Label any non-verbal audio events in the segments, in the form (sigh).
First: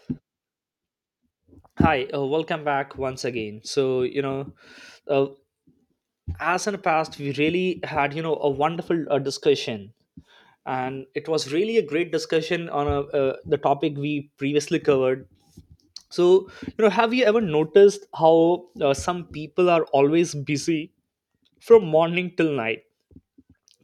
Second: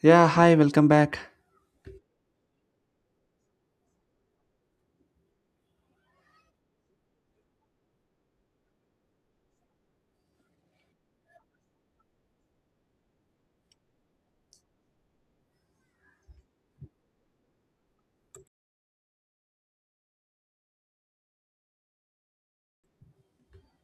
Yeah, hi, welcome back. Hi, welcome back once again. Uh, as in the past, we really had, you know, a wonderful discussion. And it was really a great discussion on the topic we previously covered. So, you know, have you ever noticed how some people are always busy from morning till night,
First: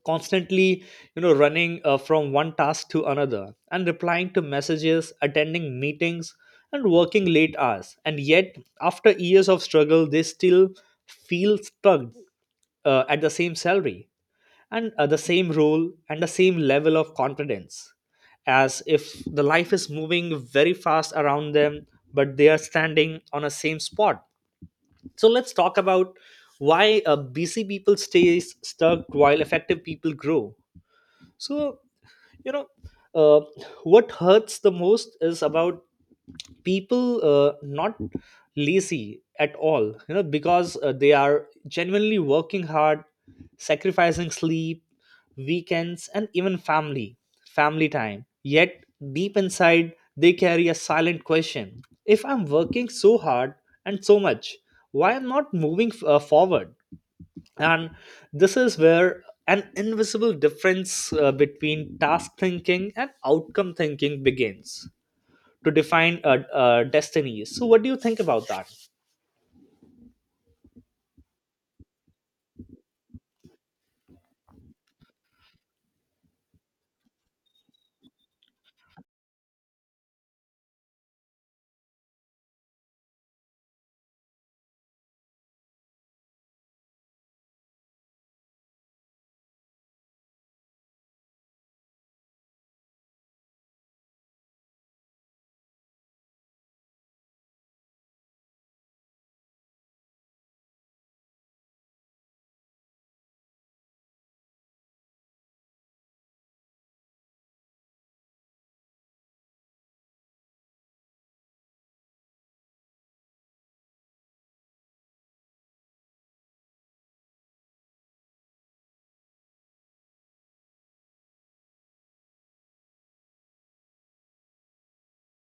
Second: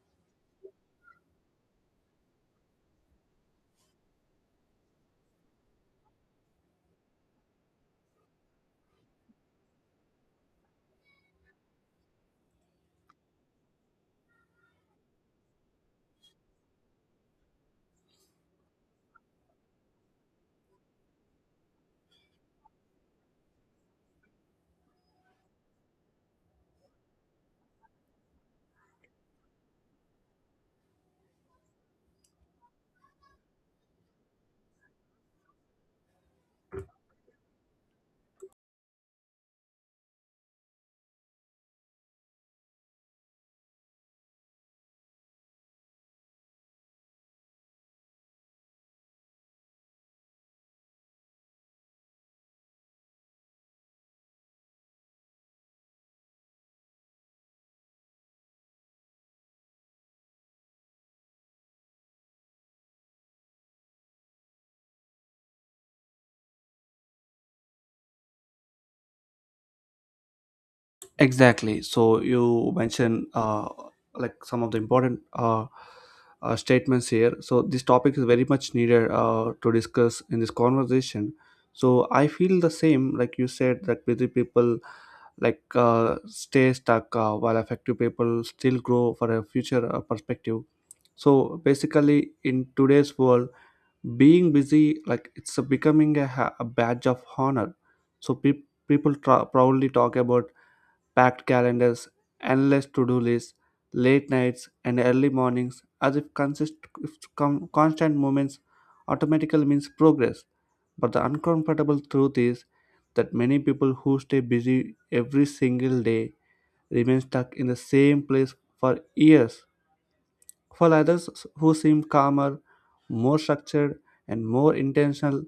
constantly, you know, running from one task to another, and replying to messages, attending meetings, and working late hours? And yet, after years of struggle, they still feel stuck at the same salary, and the same role, and the same level of confidence, as if the life is moving very fast around them, but they are standing on a same spot. So let's talk about why busy people stay stuck while effective people grow. so, you know, uh, what hurts the most is about people not lazy at all, you know, because they are genuinely working hard, sacrificing sleep, weekends, and even family time. Yet, deep inside, they carry a silent question. If I'm working so hard and so much, why I am not moving forward? And this is where an invisible difference between task thinking and outcome thinking begins to define destiny. So what do you think about that? Exactly. So you mentioned like some of the important statements here. So this topic is very much needed to discuss in this conversation. So I feel the same, like you said, that busy people stay stuck while effective people still grow for a future perspective. So basically, in today's world, being busy, like, it's a becoming a, a badge of honor. So pe people proudly talk about packed calendars, endless to-do lists, late nights and early mornings, as if consist if com- constant movements automatically means progress. But the uncomfortable truth is that many people who stay busy every single day remain stuck in the same place for years. For others who seem calmer, more structured and more intentional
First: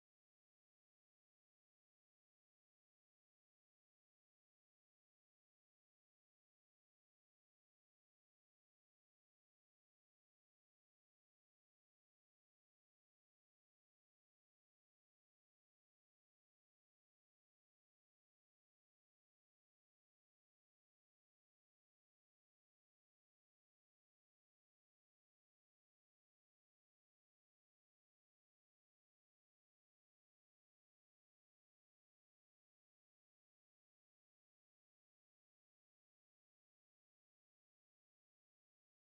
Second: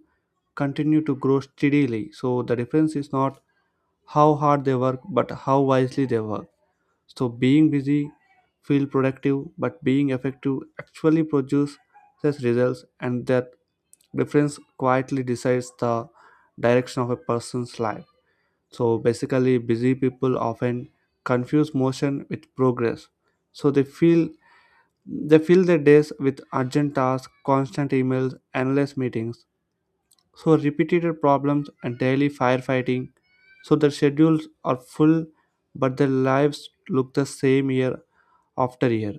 continue to grow steadily. So the difference is not how hard they work, but how wisely they work. So being busy feel productive, but being effective actually produces results, and that difference quietly decides the direction of a person's life. So basically, busy people often confuse motion with progress. So they fill their days with urgent tasks, constant emails, endless meetings, so repeated problems and daily firefighting. So their schedules are full but their lives look the same year after year.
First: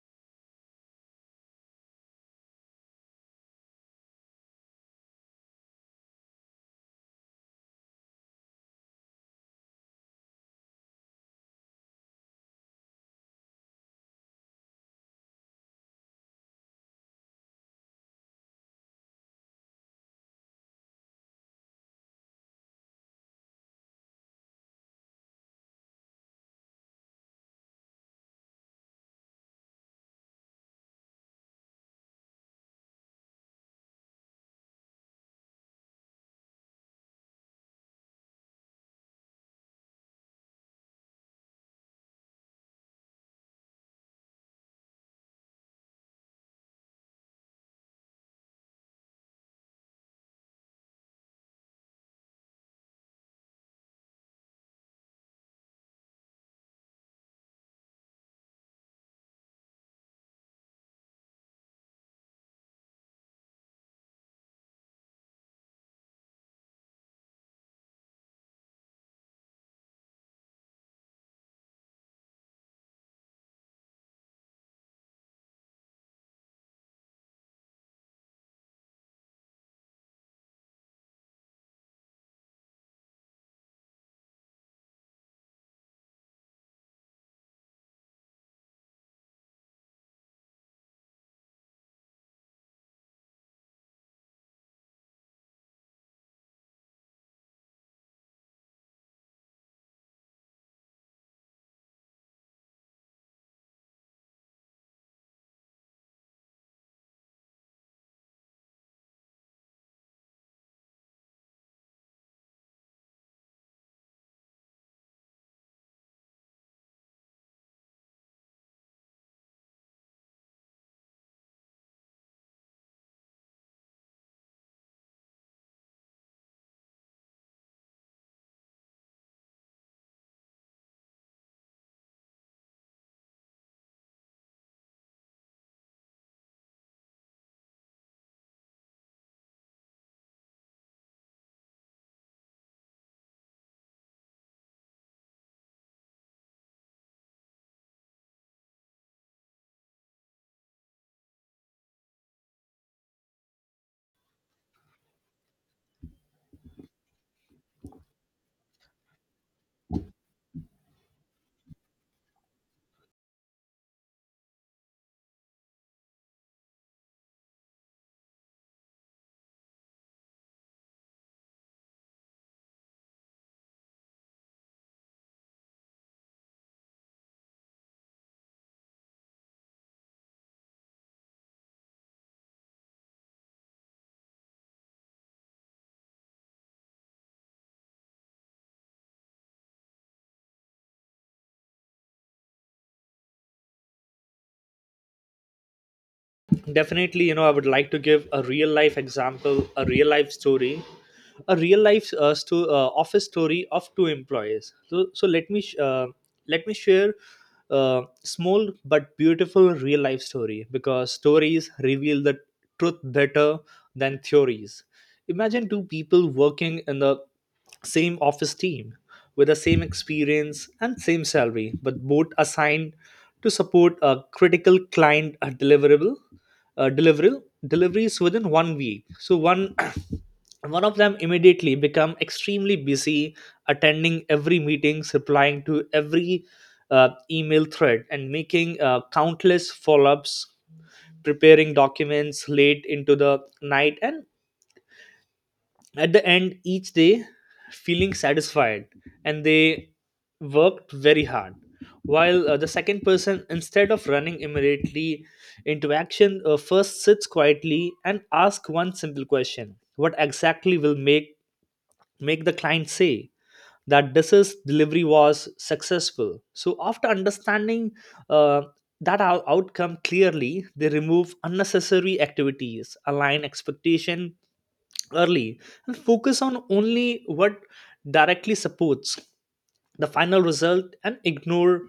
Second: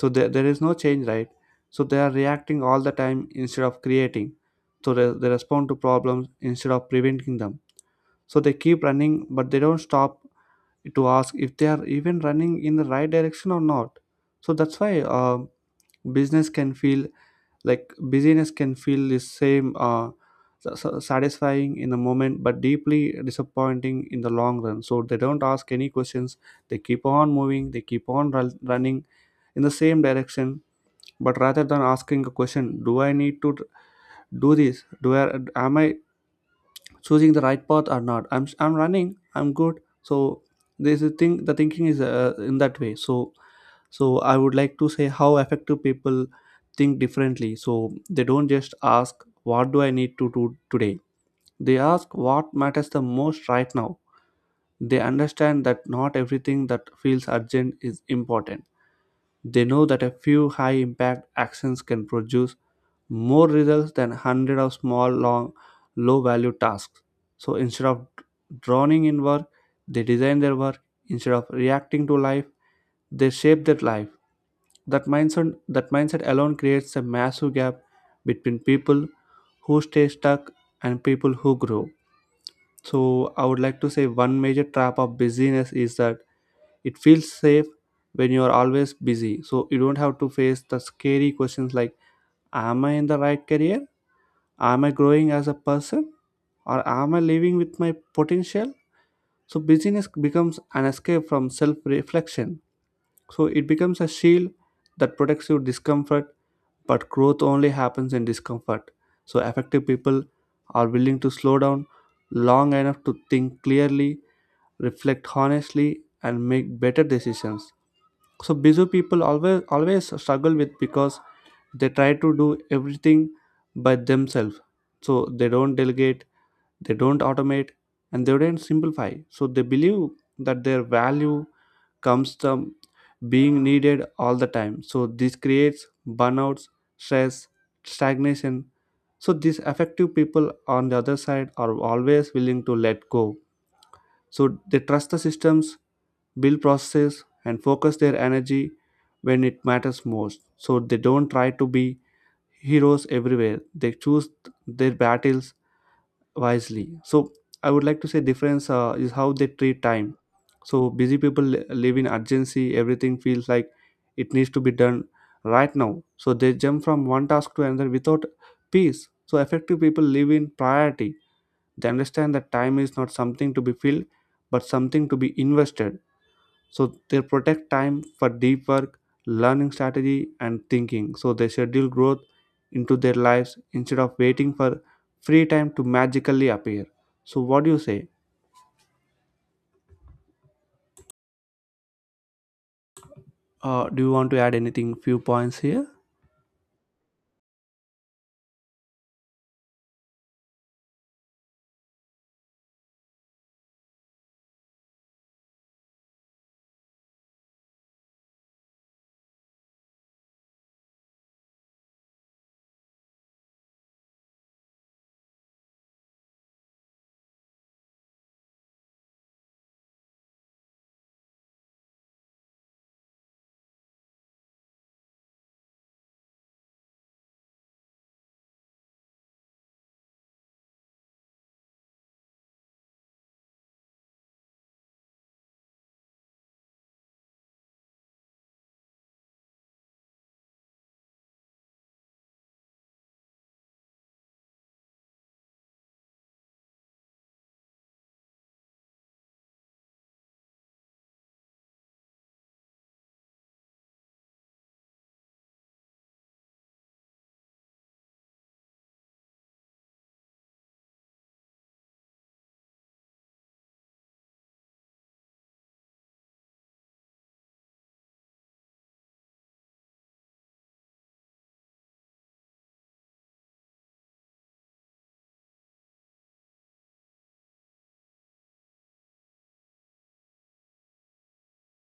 So there is no change, right? So they are reacting all the time instead of creating. So they respond to problems instead of preventing them. So they keep running but they don't stop to ask if they are even running in the right direction or not. So that's why business can feel like busyness can feel the same sa- sa- satisfying in the moment but deeply disappointing in the long run. So they don't ask any questions. They keep on moving, they keep on running in the same direction. But rather than asking a question, do I need to do this? Do i am i choosing the right path or not? I'm running, I'm good. So this is thing the thinking is in that way. So so I would like to say how effective people think differently. So they don't just ask, what do I need to do today? They ask, what matters the most right now? They understand that not everything that feels urgent is important. They know that a few high impact actions can produce more results than 100 of small long low value tasks. So instead of drowning in work, they design their work. Instead of reacting to life, they shape their life. That mindset alone creates a massive gap between people who stay stuck and people who grow. So I would like to say one major trap of busyness is that it feels safe. When you are always busy, so you don't have to face the scary questions, like, am I in the right career? Am I growing as a person? Or am I living with my potential? So busyness becomes an escape from self-reflection. So it becomes a shield that protects your discomfort, but growth only happens in discomfort. So effective people are willing to slow down long enough to think clearly, reflect honestly, and make better decisions. So busy people always struggle with, because they try to do everything by themselves. So they don't delegate, they don't automate, and they don't simplify. So they believe that their value comes from being needed all the time. So this creates burnouts, stress, stagnation. So these effective people on the other side are always willing to let go. So they trust the systems, build processes and focus their energy when it matters most. So they don't try to be heroes everywhere. They choose their battles wisely. So I would like to say difference is how they treat time. So busy people live in urgency. Everything feels like it needs to be done right now. So they jump from one task to another without peace. So effective people live in priority. They understand that time is not something to be filled but something to be invested. So they protect time for deep work, learning, strategy and thinking. So they schedule growth into their lives instead of waiting for free time to magically appear. So what do you say? Do you want to add anything, few points here? Definitely, you know, I would like to give a real life example, a real life story, a real life office story of two employees. So, let me share a small but beautiful real life story, because stories reveal the truth better than theories. Imagine two people working in the same office team, with the same experience and same salary, but both assigned to support a critical client deliverable, deliverable deliveries within 1 week. So one (coughs) (clears throat) one of them immediately become extremely busy, attending every meetings, replying to every email thread, and making countless follow-ups, preparing documents late into the night, and at the end each day feeling satisfied, and they worked very hard. While the second person, instead of running immediately into action, first sits quietly and asks one simple question: what exactly will make the client say that this is delivery was successful? So after understanding uh, that outcome clearly, they remove unnecessary activities, align expectation early, and focus on only what directly supports the final result, and ignore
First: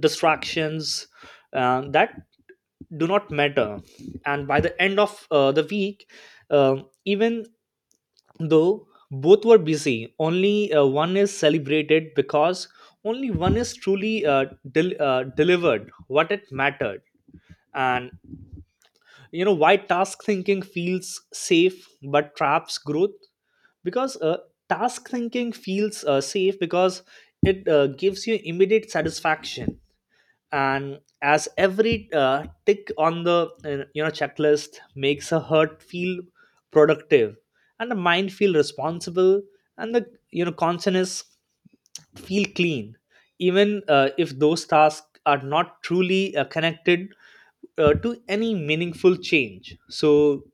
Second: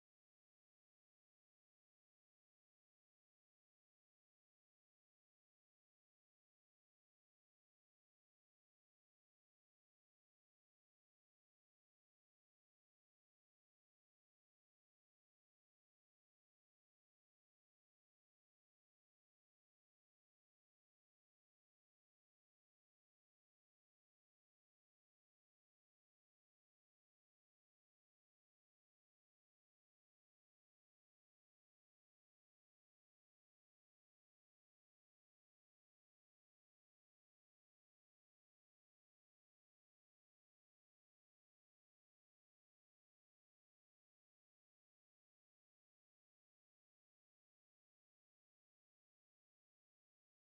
distractions that do not matter. And by the end of the week, even though both were busy, only one is celebrated, because only one is truly delivered what it mattered. And you know why task thinking feels safe but traps growth? Because task thinking feels safe because it gives you immediate satisfaction, and as every tick on the, you know, checklist makes a heart feel productive, and the mind feel responsible, and the, you know, consciousness feel clean, even if those tasks are not truly connected to any meaningful change. So,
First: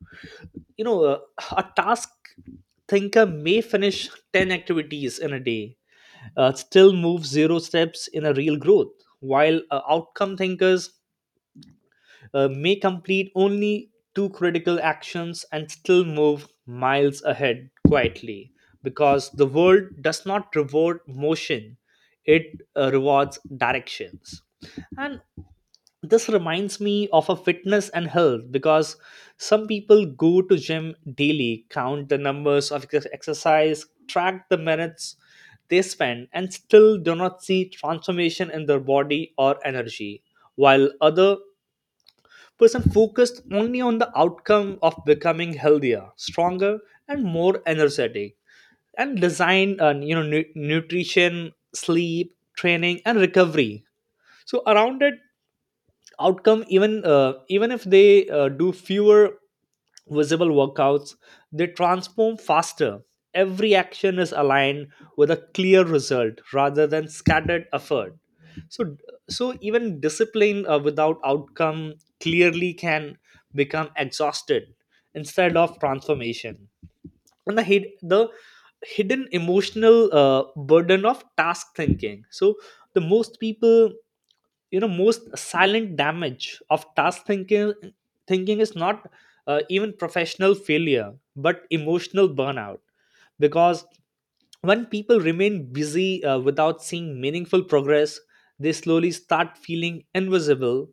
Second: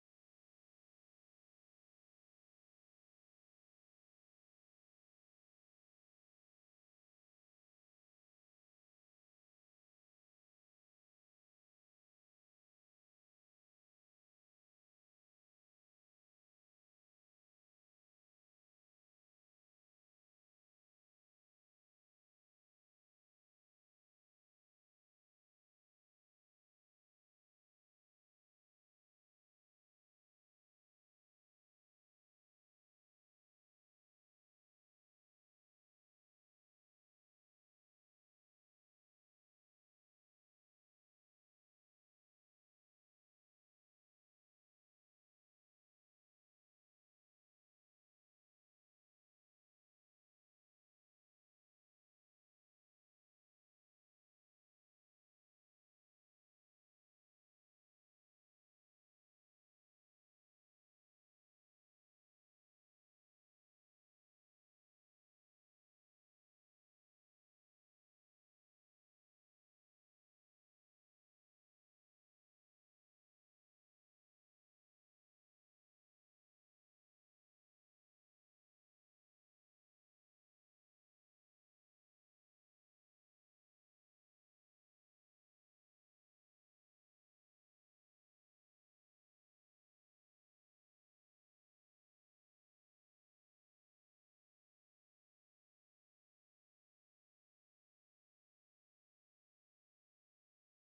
you know, uh, a task thinker may finish 10 activities in a day, still move zero steps in a real growth, while outcome thinkers may complete only two critical actions and still move miles ahead quietly, because the world does not reward motion, it rewards directions. And this reminds me of a fitness and health, because some people go to gym daily, count the numbers of exercise, track the minutes they spend, and still do not see transformation in their body or energy, while other person focused only on the outcome of becoming healthier, stronger, and more energetic, and design, and you know, nutrition, sleep, training, and recovery so around it, outcome. Even even if they do fewer visible workouts, they transform faster. Every action is aligned with a clear result rather than scattered effort. So, so even discipline without outcome clearly can become exhausted instead of transformation. And the hidden emotional burden of task thinking. So the most people, you know, most silent damage of task thinking thinking is not even professional failure, but emotional burnout. Because when people remain busy without seeing meaningful progress, they slowly start feeling invisible,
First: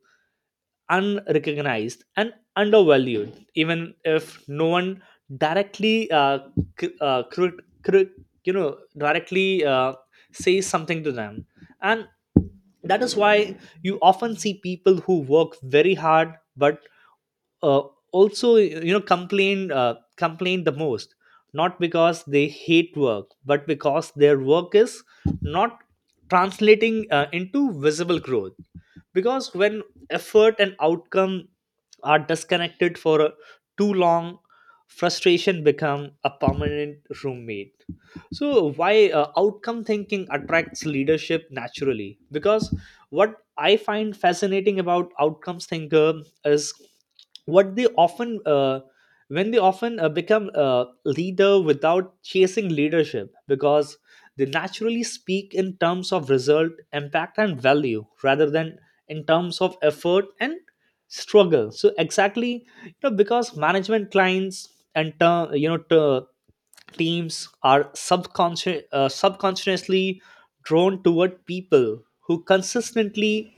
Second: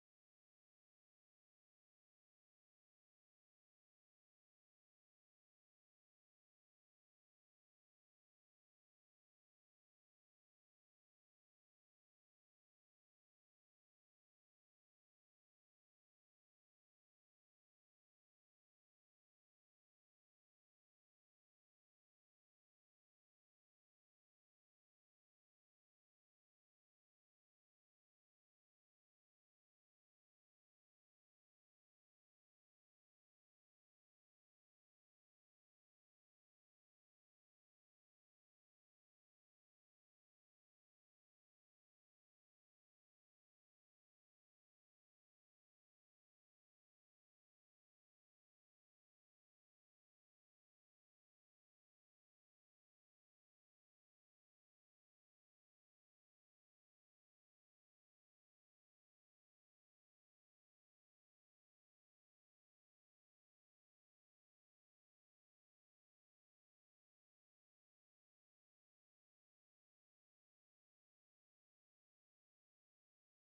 unrecognized, and undervalued, even if no one directly, cr- uh, cr- cr- directly says something to them. And that is why you often see people who work very hard but uh, also, you know, complain the most, not because they hate work, but because their work is not translating into visible growth. Because when effort and outcome are disconnected for too long, frustration become a permanent roommate. So why outcome thinking attracts leadership naturally? Because what I find fascinating about outcomes thinker is what they often when they often become a leader without chasing leadership, because they naturally speak in terms of result, impact, and value, rather than in terms of effort and struggle. So exactly, you know, because management, clients, and teams are subconsciously drawn toward people who consistently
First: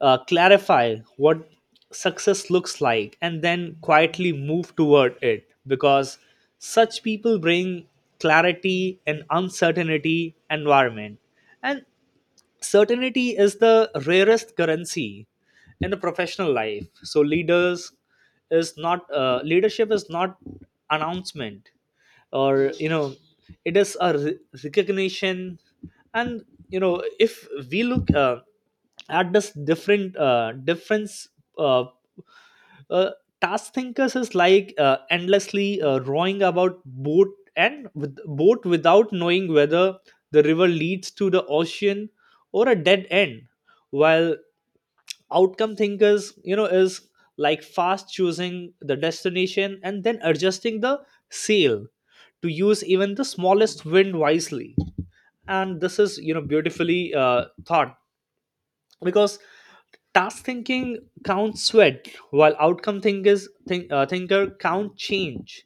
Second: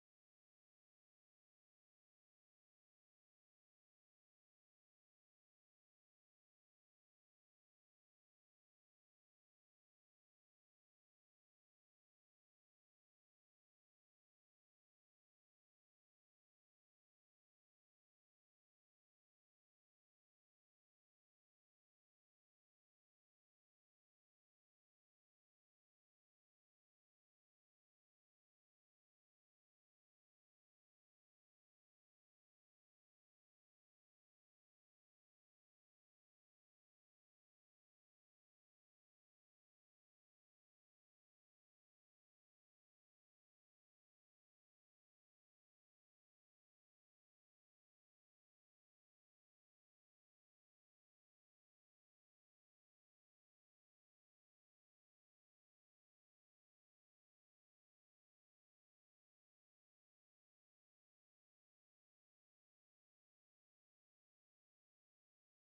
clarify what success looks like and then quietly move toward it, because such people bring clarity and uncertainty environment. And certainty is the rarest currency in the professional life. So leadership is not announcement, or you know, it is a recognition. And, you know, if we look at this different difference, uh, uh, task thinkers is like endlessly rowing about boat without knowing whether the river leads to the ocean or a dead end, while outcome thinkers, you know, is like fast choosing the destination and then adjusting the sail to use even the smallest wind wisely. And this is, you know, beautifully thought, because task thinking counts sweat, while outcome thinker count change.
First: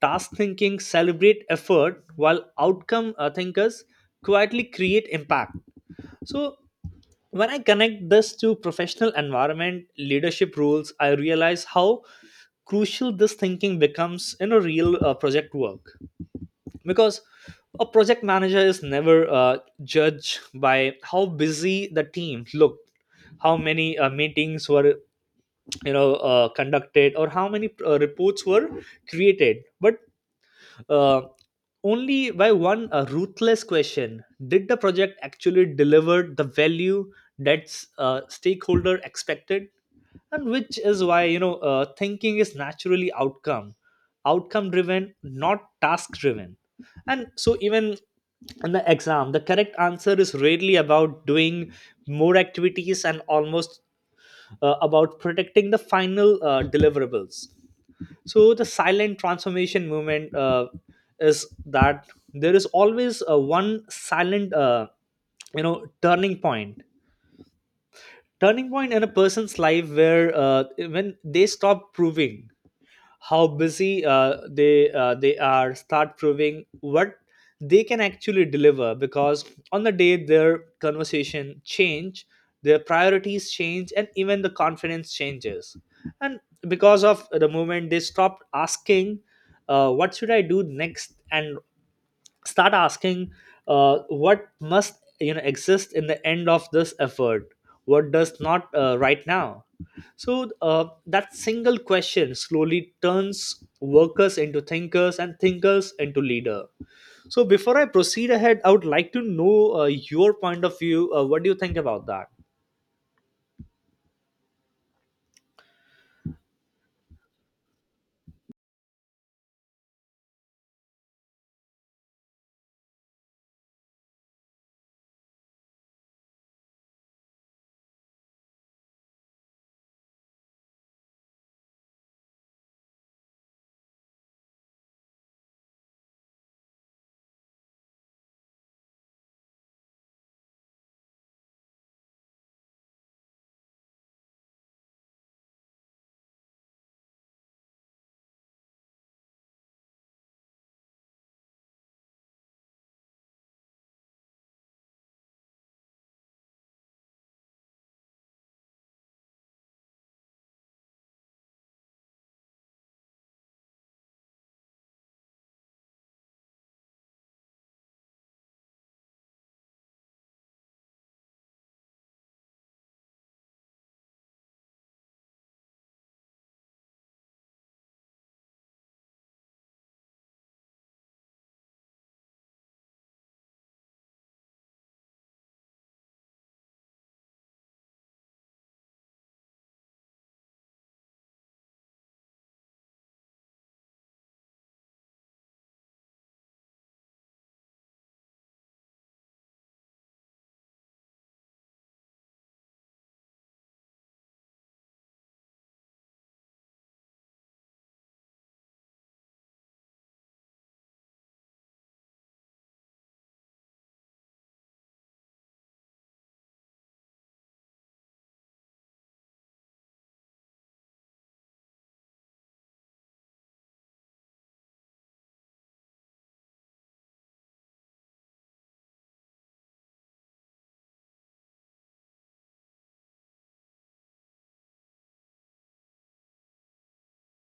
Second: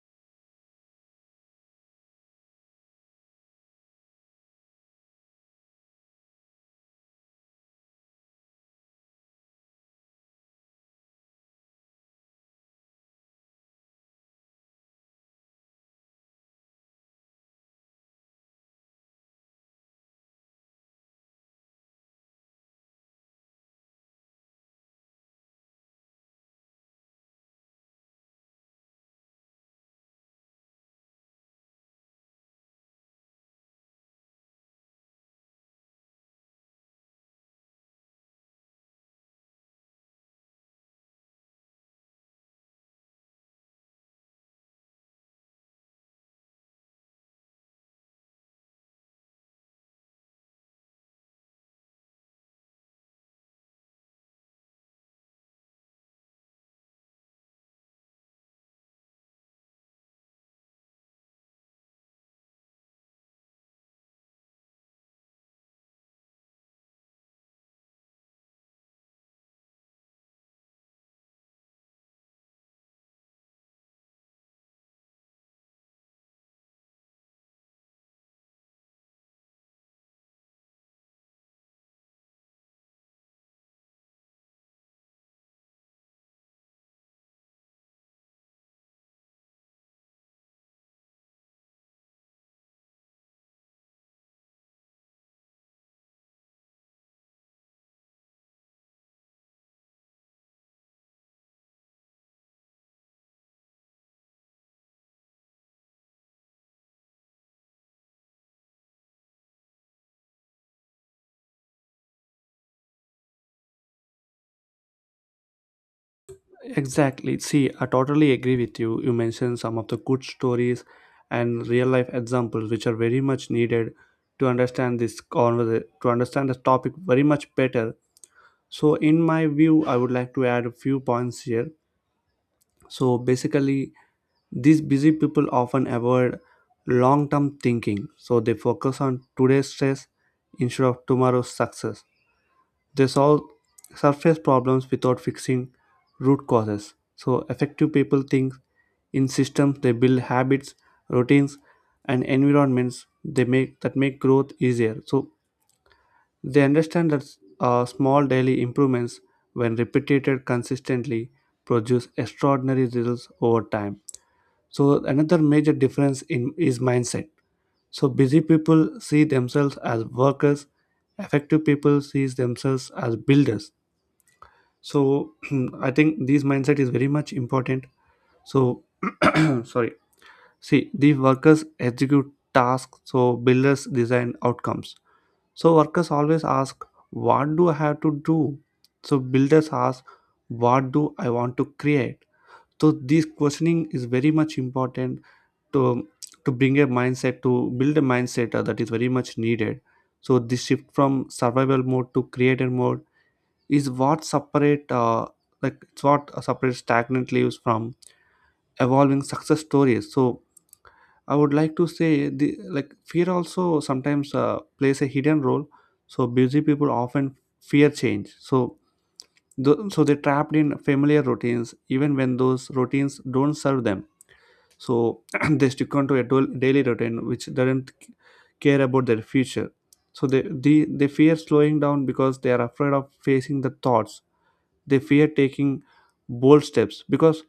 Task thinking celebrate effort, while outcome thinkers quietly create impact. So when I connect this to professional environment leadership rules, I realize how crucial this thinking becomes in a real project work. Because a project manager is never judged by how busy the team looked, how many meetings were, you know, conducted, or how many reports were created, but uh, only by one ruthless question: did the project actually deliver the value that stakeholder expected? And which is why, you know, thinking is naturally outcome driven, not task driven. And so even in the exam, the correct answer is rarely about doing more activities, and almost about protecting the final deliverables. So the silent transformation movement, is that there is always a one silent, you know, turning point in a person's life where, when they stop proving how busy, they are, start proving what they can actually deliver. Because on the day their conversation change, their priorities change, and even the confidence changes. And because of the moment they stopped asking, what should I do next, and start asking, what must, you know, exist in the end of this effort, what does not right now. So that single question slowly turns workers into thinkers, and thinkers into leader. So before I proceed ahead, I would like to know your point of view. What do you think about that? Exactly. See, I totally agree with you. You mentioned some of the good stories and real life examples which are very much needed to understand to understand this topic very much better. So in my view, I would like to add a few points here. So basically, these busy people often avoid long term thinking, so they focus on today's stress instead of tomorrow's success. They solve surface problems without fixing root causes. So, effective people think in systems. They build habits, routines, and environments they make that make growth easier. So, they understand that small daily improvements, when repeated consistently, produce extraordinary results over time. So another major difference in is mindset. So busy people see themselves as workers, effective people sees themselves as builders. So (clears throat) I think this mindset is very much important. So (clears throat) sorry. See, the workers execute tasks, so builders design outcomes. So workers always ask, what do I have to do? So builders ask, what do I want to create? So this questioning is very much important to to bring a mindset to build a mindset that is very much needed. So this shift from survival mode to creator mode is what separate like it's what separates stagnant leaves from evolving success stories. So I would like to say the, like, fear also sometimes plays a hidden role. So busy people often fear change. So so they're trapped in familiar routines even when those routines don't serve them. So (clears throat) they stick on to a daily routine which doesn't care about their future. So they fear slowing down because they are afraid of facing the thoughts. They fear taking bold steps because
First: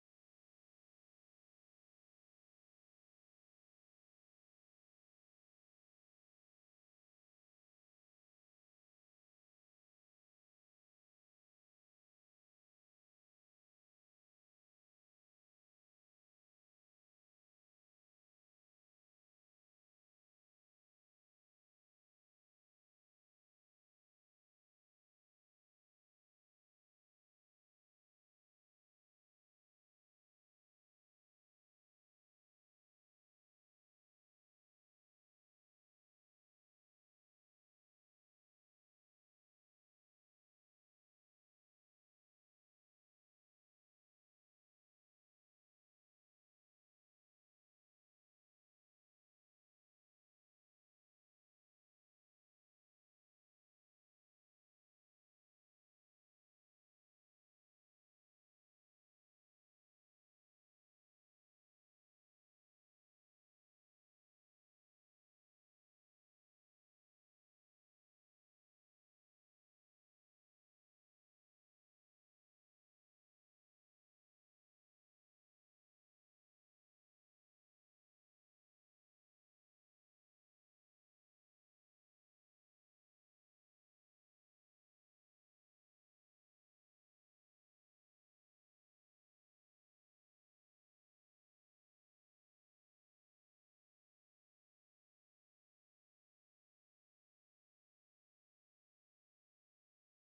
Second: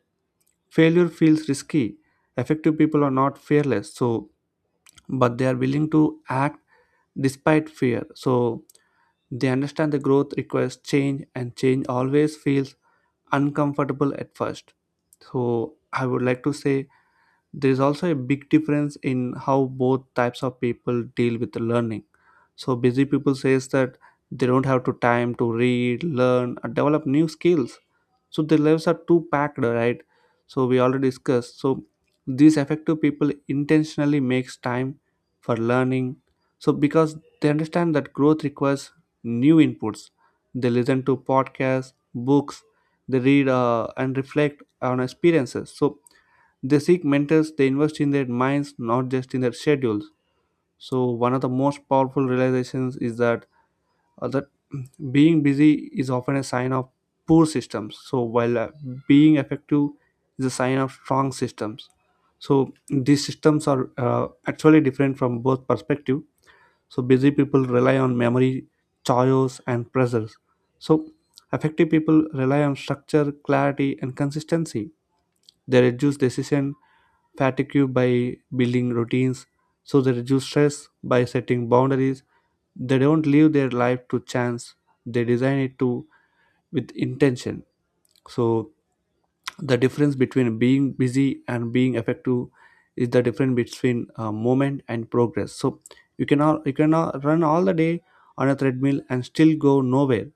failure feels risky. Effective people are not fearless, so but they are willing to act despite fear. So they understand the growth requires change, and change always feels uncomfortable at first. So I would like to say there is also a big difference in how both types of people deal with learning. So busy people says that they don't have to time to read, learn or develop new skills. So their lives are too packed, right? So we already discussed. So these effective people intentionally makes time for learning. So because they understand that growth requires new inputs, they listen to podcasts, books. They read and reflect on experiences. So they seek mentors, they invest in their minds, not just in their schedules. So, one of the most powerful realizations is that (clears throat) being busy is often a sign of poor systems. So, while being effective is a sign of strong systems. So, these systems are actually different from both perspective. So, busy people rely on memory, choice, and pressures. So, effective people rely on structure, clarity, and consistency. They reduce decision fatigue by building routines, so they reduce stress by setting boundaries. They don't leave their life to chance, they design it to with intention. So the difference between being busy and being effective is the difference between movement and progress. So you can all run all the day on a treadmill and still go nowhere.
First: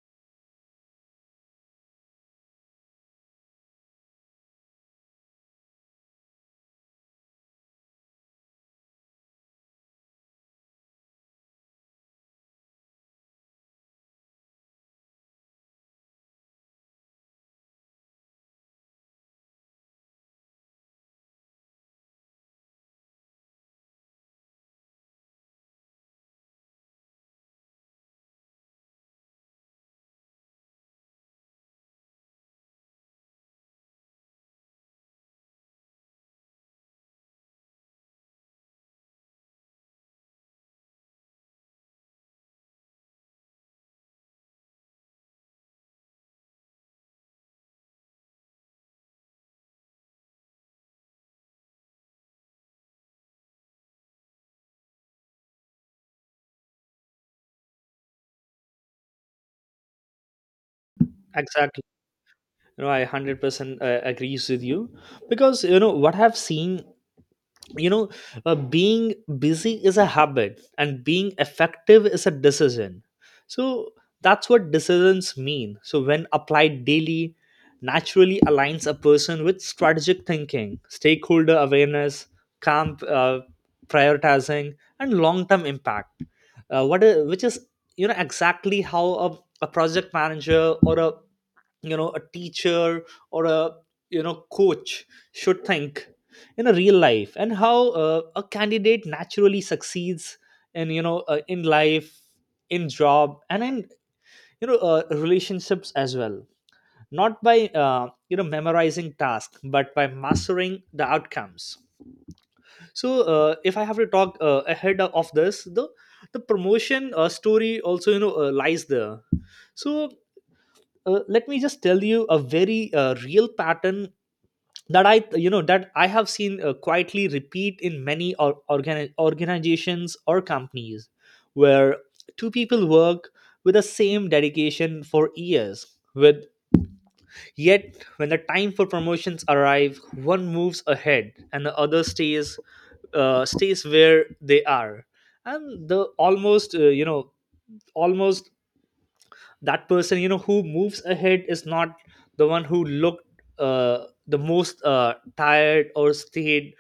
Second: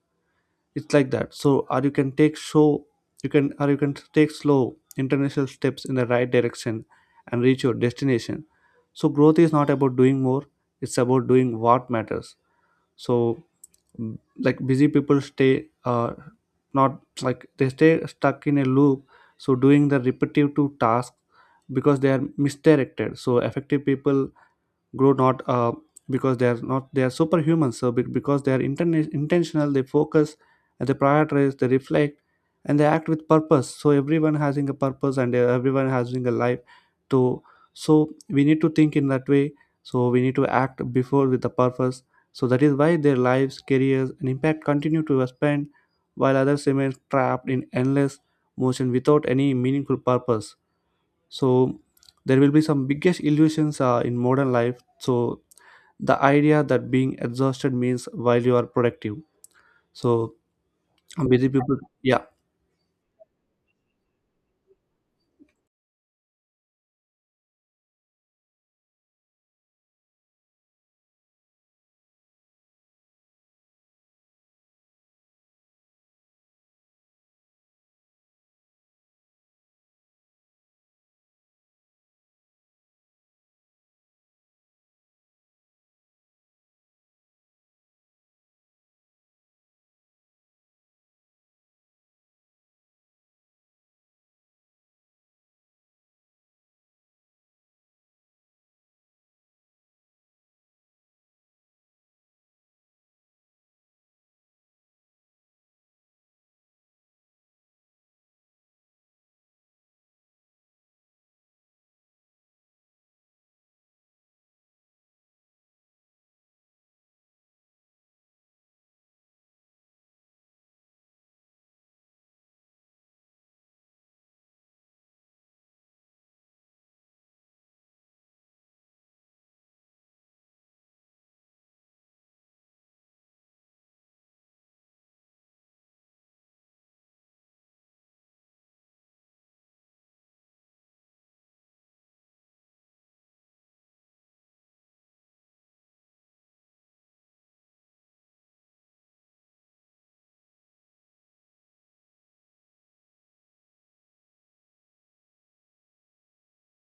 It's like that. So or you can take show, you can, or you can take slow international steps in the right direction and reach your destination. So growth is not about doing more, it's about doing what matters. So like busy people stay not like they stay stuck in a loop, so doing the repetitive tasks because they are misdirected. So effective people grow not because they are not they are superhuman. So because they are intentional, they focus and they prioritize, they reflect and they act with purpose. So everyone having a purpose, and everyone having a life to. So we need to think in that way. So we need to act before with the purpose. So that is why their lives, careers and impact continue to spend while others remain trapped in endless motion without any meaningful purpose. So there will be some biggest illusions in modern life. So the idea that being exhausted means while you are productive. So busy people. Exactly. Yeah, I 100% agrees with you, because you know what I've seen. you know Being busy is a habit, and being effective is a decision. So that's what decisions mean. So when applied daily, naturally aligns a person with strategic thinking, stakeholder awareness, camp prioritizing, and long-term impact. Which is, exactly how a project manager, or a a teacher, or a coach should think in a real life. And how a candidate naturally succeeds in you know in life, in job, and in you know relationships as well, not by memorizing tasks, but by mastering the outcomes. So if I have to talk ahead of this, the promotion story also, lies there. So let me just tell you a very real pattern that I you know that I have seen quietly repeat in many organizations or companies, where two people work with the same dedication for years, with yet when the time for promotions arrive, one moves ahead and the other stays, stays where they are. And the almost you know almost that person, who moves ahead is not the one who looked uh, the most tired, or stayed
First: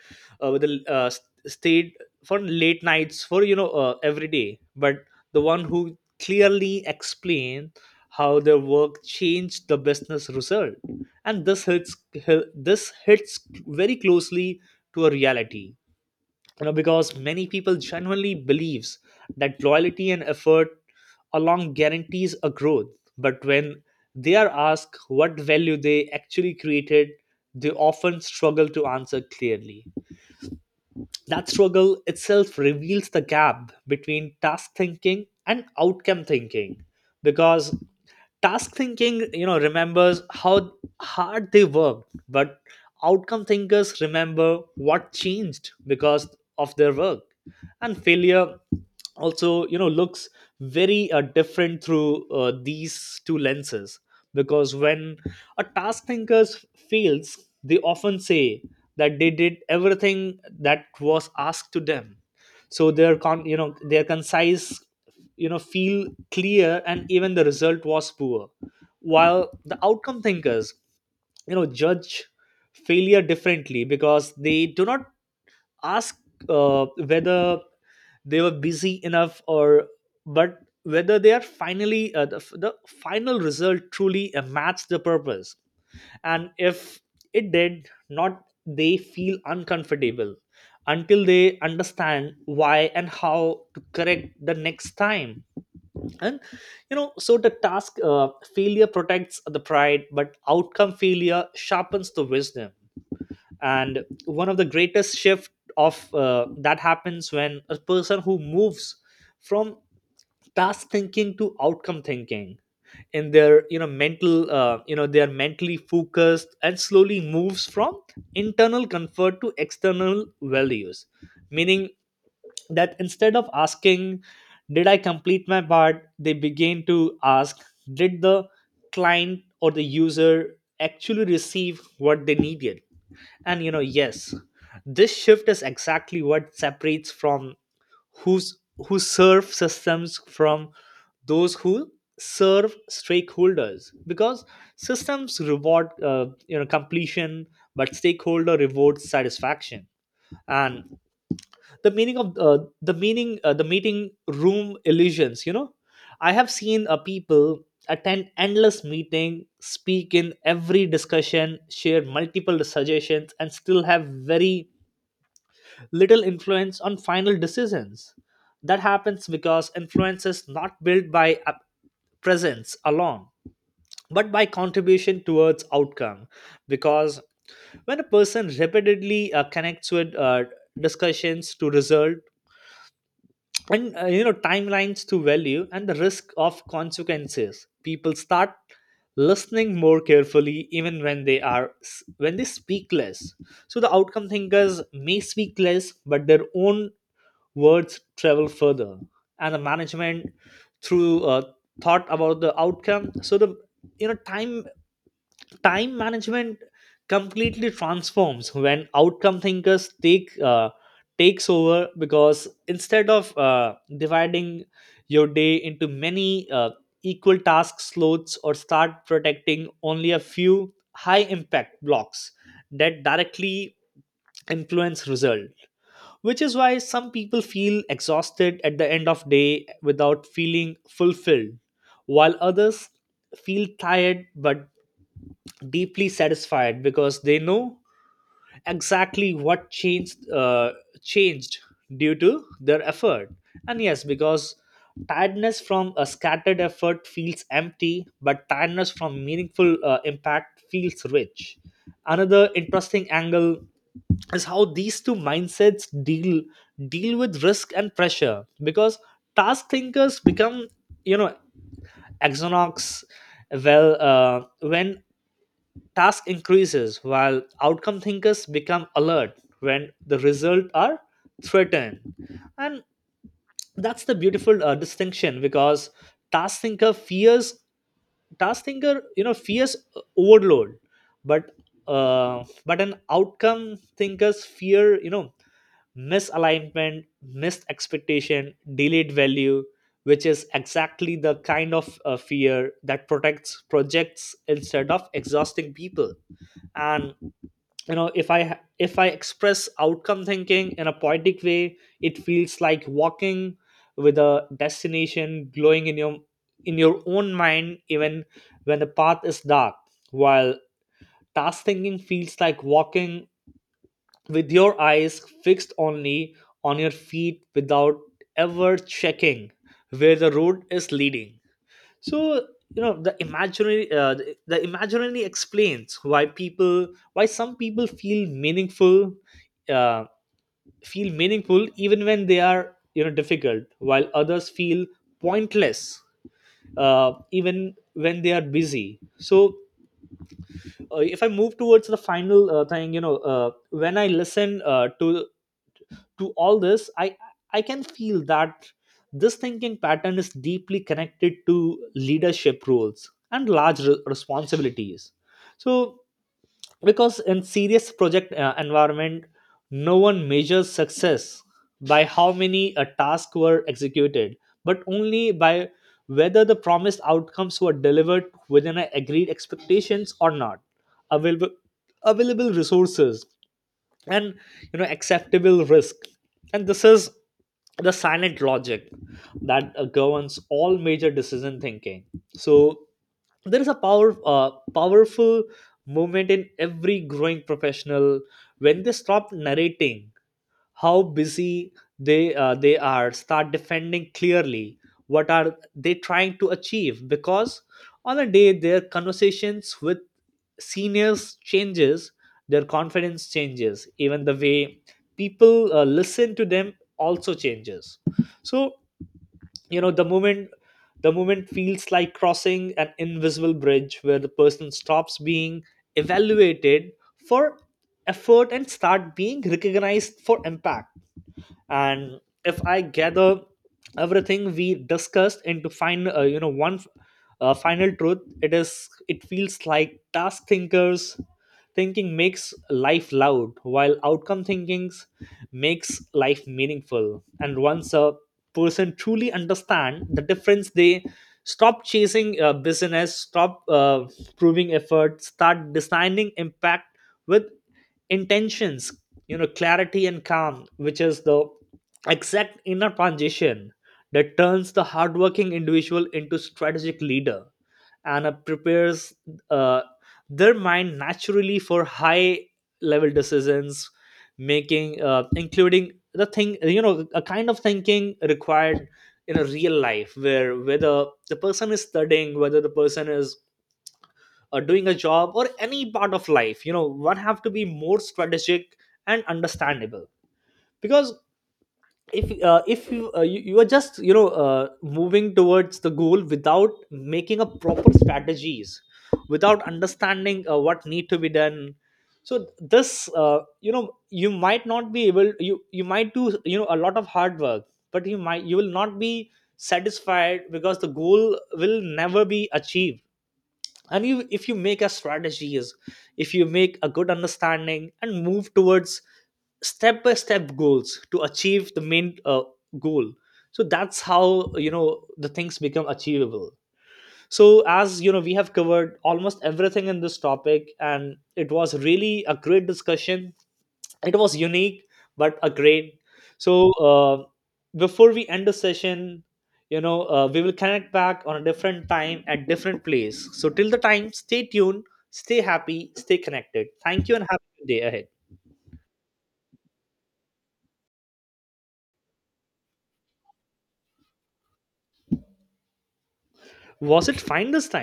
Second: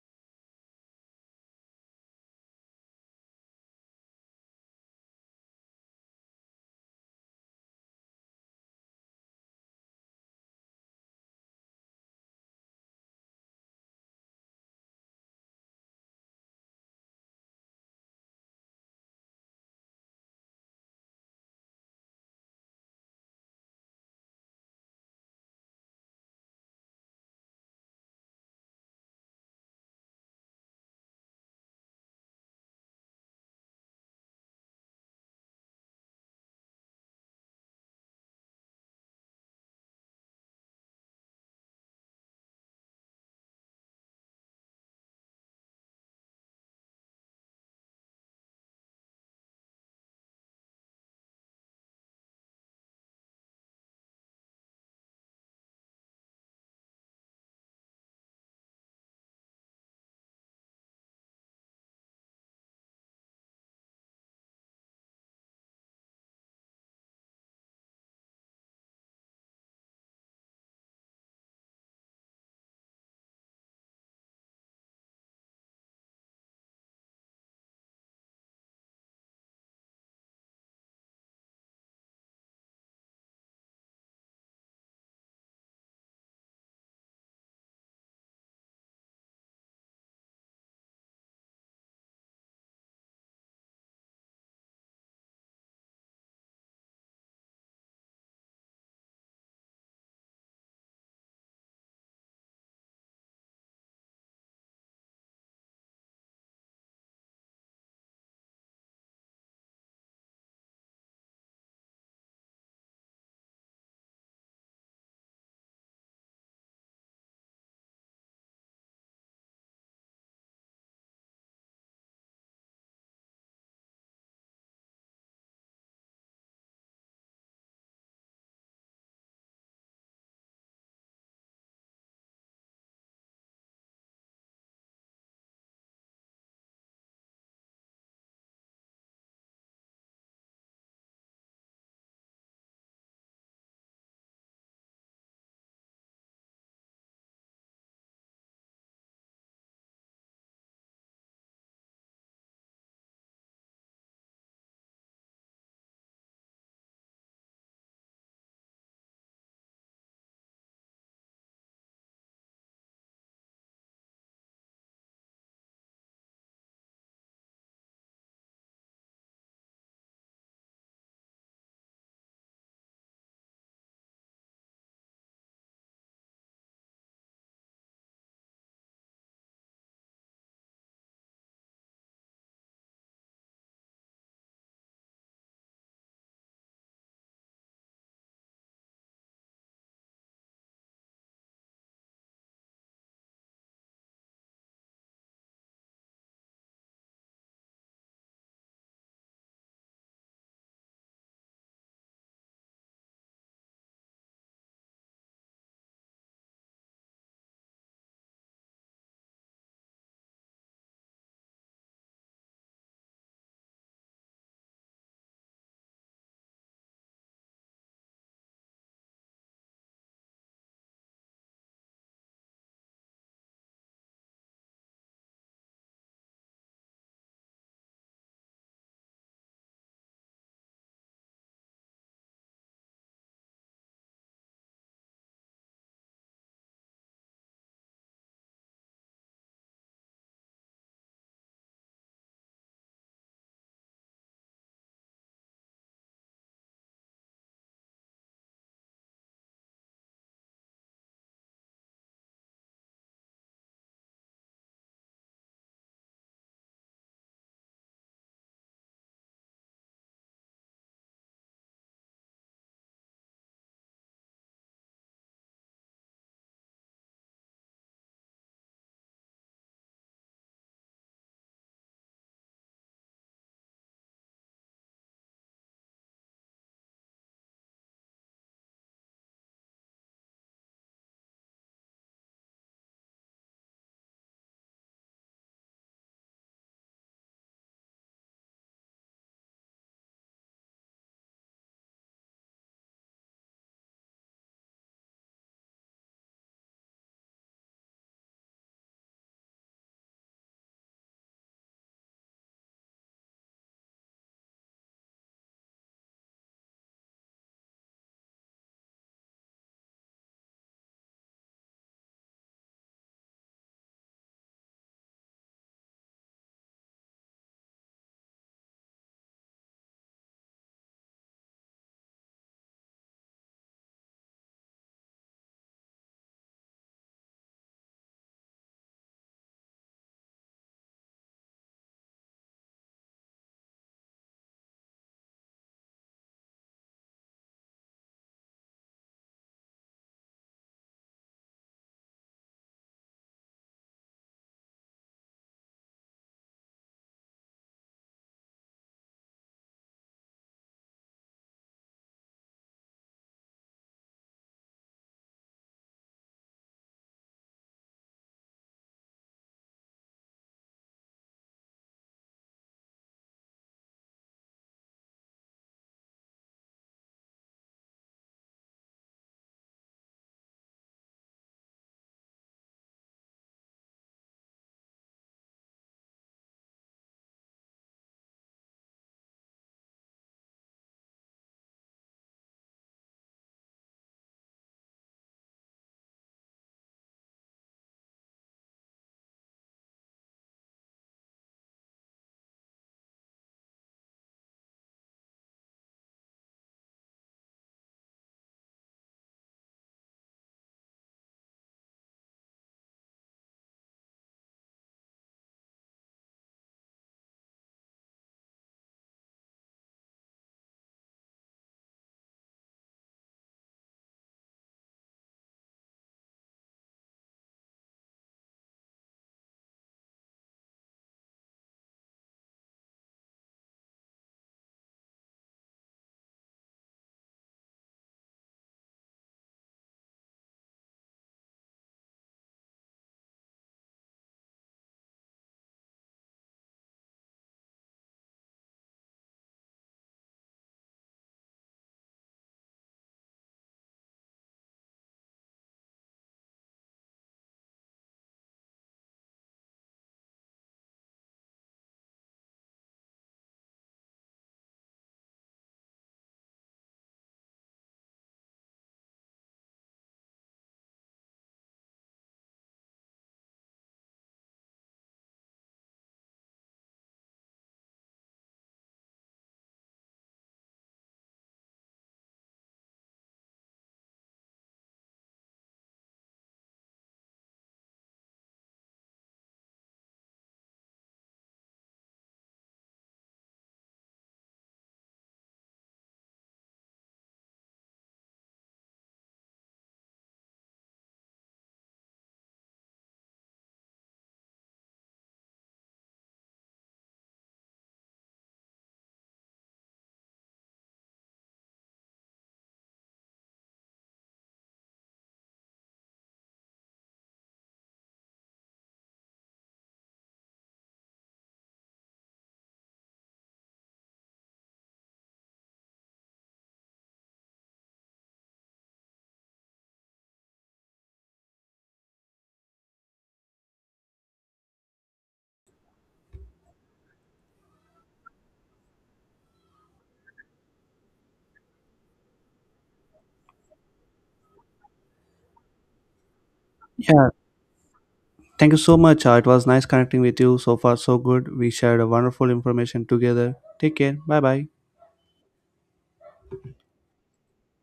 uh, with the uh, s- stayed for late nights, for you know every day, but the one who clearly explained how their work changed the business result. And this hits very closely to a reality, because many people genuinely believes that loyalty and effort along guarantees a growth. But when they are asked what value they actually created, they often struggle to answer clearly. That struggle itself reveals the gap between task thinking and outcome thinking, because task thinking, remembers how hard they worked, but outcome thinkers remember what changed because of their work. And failure also, looks very different through these two lenses, because when a task thinker fails, they often say that they did everything that was asked to them. So their concise, feel clear, and even the result was poor. While the outcome thinkers, judge failure differently, because they do not ask whether they were busy enough, or but whether they are finally, the final result truly matched the purpose. And if it did not, they feel uncomfortable until they understand why and how to correct the next time. And so the task failure protects the pride, but outcome failure sharpens the wisdom. And one of the greatest shift of that happens when a person who moves from task thinking to outcome thinking, in their, mental, they are mentally focused, and slowly moves from internal comfort to external values, meaning that instead of asking, did I complete my part, they begin to ask, did the client or the user actually receive what they needed. And yes, this shift is exactly what separates, from who's who serve systems, from those who serve stakeholders, because systems reward completion, but stakeholder rewards satisfaction. And the meaning of the meaning the meeting room illusions, I have seen people attend endless meeting, speak in every discussion, share multiple suggestions, and still have very little influence on final decisions. That happens because influence is not built by presence alone, but by contribution towards outcome. Because when a person repeatedly connects with, discussions to result, and timelines to value, and the risk of consequences, people start listening more carefully, even when they speak less. So the outcome thinkers may speak less, but their own words travel further. And the management, through thought about the outcome. So the, you know time time management completely transforms when outcome thinkers takes over, because instead of dividing your day into many equal task slots, or start protecting only a few high impact blocks that directly influence result, which is why some people feel exhausted at the end of day without feeling fulfilled, while others feel tired but deeply satisfied, because they know exactly what changed changed due to their effort. And yes, because tiredness from a scattered effort feels empty, but tiredness from meaningful impact feels rich. Another interesting angle is how these two mindsets deal with risk and pressure, because task thinkers become, you know exonox, well, when task increases, while outcome thinkers become alert when the results are threatened. And that's the beautiful distinction, because task thinker fears task thinker, fears overload, but but an outcome thinkers fear, misalignment, missed expectation, delayed value, which is exactly the kind of fear that protects projects instead of exhausting people. And you know if i ha- if I express outcome thinking in a poetic way, it feels like walking with a destination glowing in your own mind, even when the path is dark. While task thinking feels like walking with your eyes fixed only on your feet, without ever checking where the road is leading. So the imaginary, the imaginary explains why some people feel meaningful, uh, even when they are, difficult, while others feel pointless, even when they are busy. So if I move towards the final thing, when I listen to all this, I can feel that this thinking pattern is deeply connected to leadership roles and large responsibilities. So because in serious project environment, no one measures success by how many tasks were executed, but only by whether the promised outcomes were delivered within a agreed expectations, or not, available available resources, and acceptable risk. And this is the silent logic that governs all major decision thinking. So there is a powerful movement in every growing professional, when they stop narrating how busy they are, start defending clearly what are they trying to achieve, because on a day their conversations with seniors changes, their confidence changes, even the way people listen to them also changes. So you know the moment the moment feels like crossing an invisible bridge, where the person stops being evaluated for effort and start being recognized for impact. And if I gather everything we discussed into fine you know one final truth, it is, it feels like task thinkers thinking makes life loud, while outcome thinking makes life meaningful. And once a person truly understand the difference, they stop chasing business, stop proving effort, start designing impact with intentions, clarity and calm, which is the exact inner transition that turns the hardworking individual into strategic leader, and prepares uh, their mind naturally for high level decisions making, including the thing, a kind of thinking required in a real life, where, whether the person is studying, whether the person is doing a job, or any part of life, one have to be more strategic and understandable. Because if you are just, moving towards the goal without making a proper strategies, without understanding what need to be done. So this, you might not be able, you might do, a lot of hard work, but you will not be satisfied, because the goal will never be achieved. And you if you make a strategies, if you make a good understanding, and move towards step by step goals to achieve the main goal. So that's how, the things become achievable. So as you know, we have covered almost everything in this topic, and it was really a great discussion. It was unique but a great. So before we end the session, we will connect back on a different time at different place. So till the time, stay tuned, stay happy, stay connected. Thank you, and yeah, have a good day ahead. thank you so much. It was nice connecting with you. So far so good, we shared a wonderful information together. Take care. Bye bye. Was it fine this time?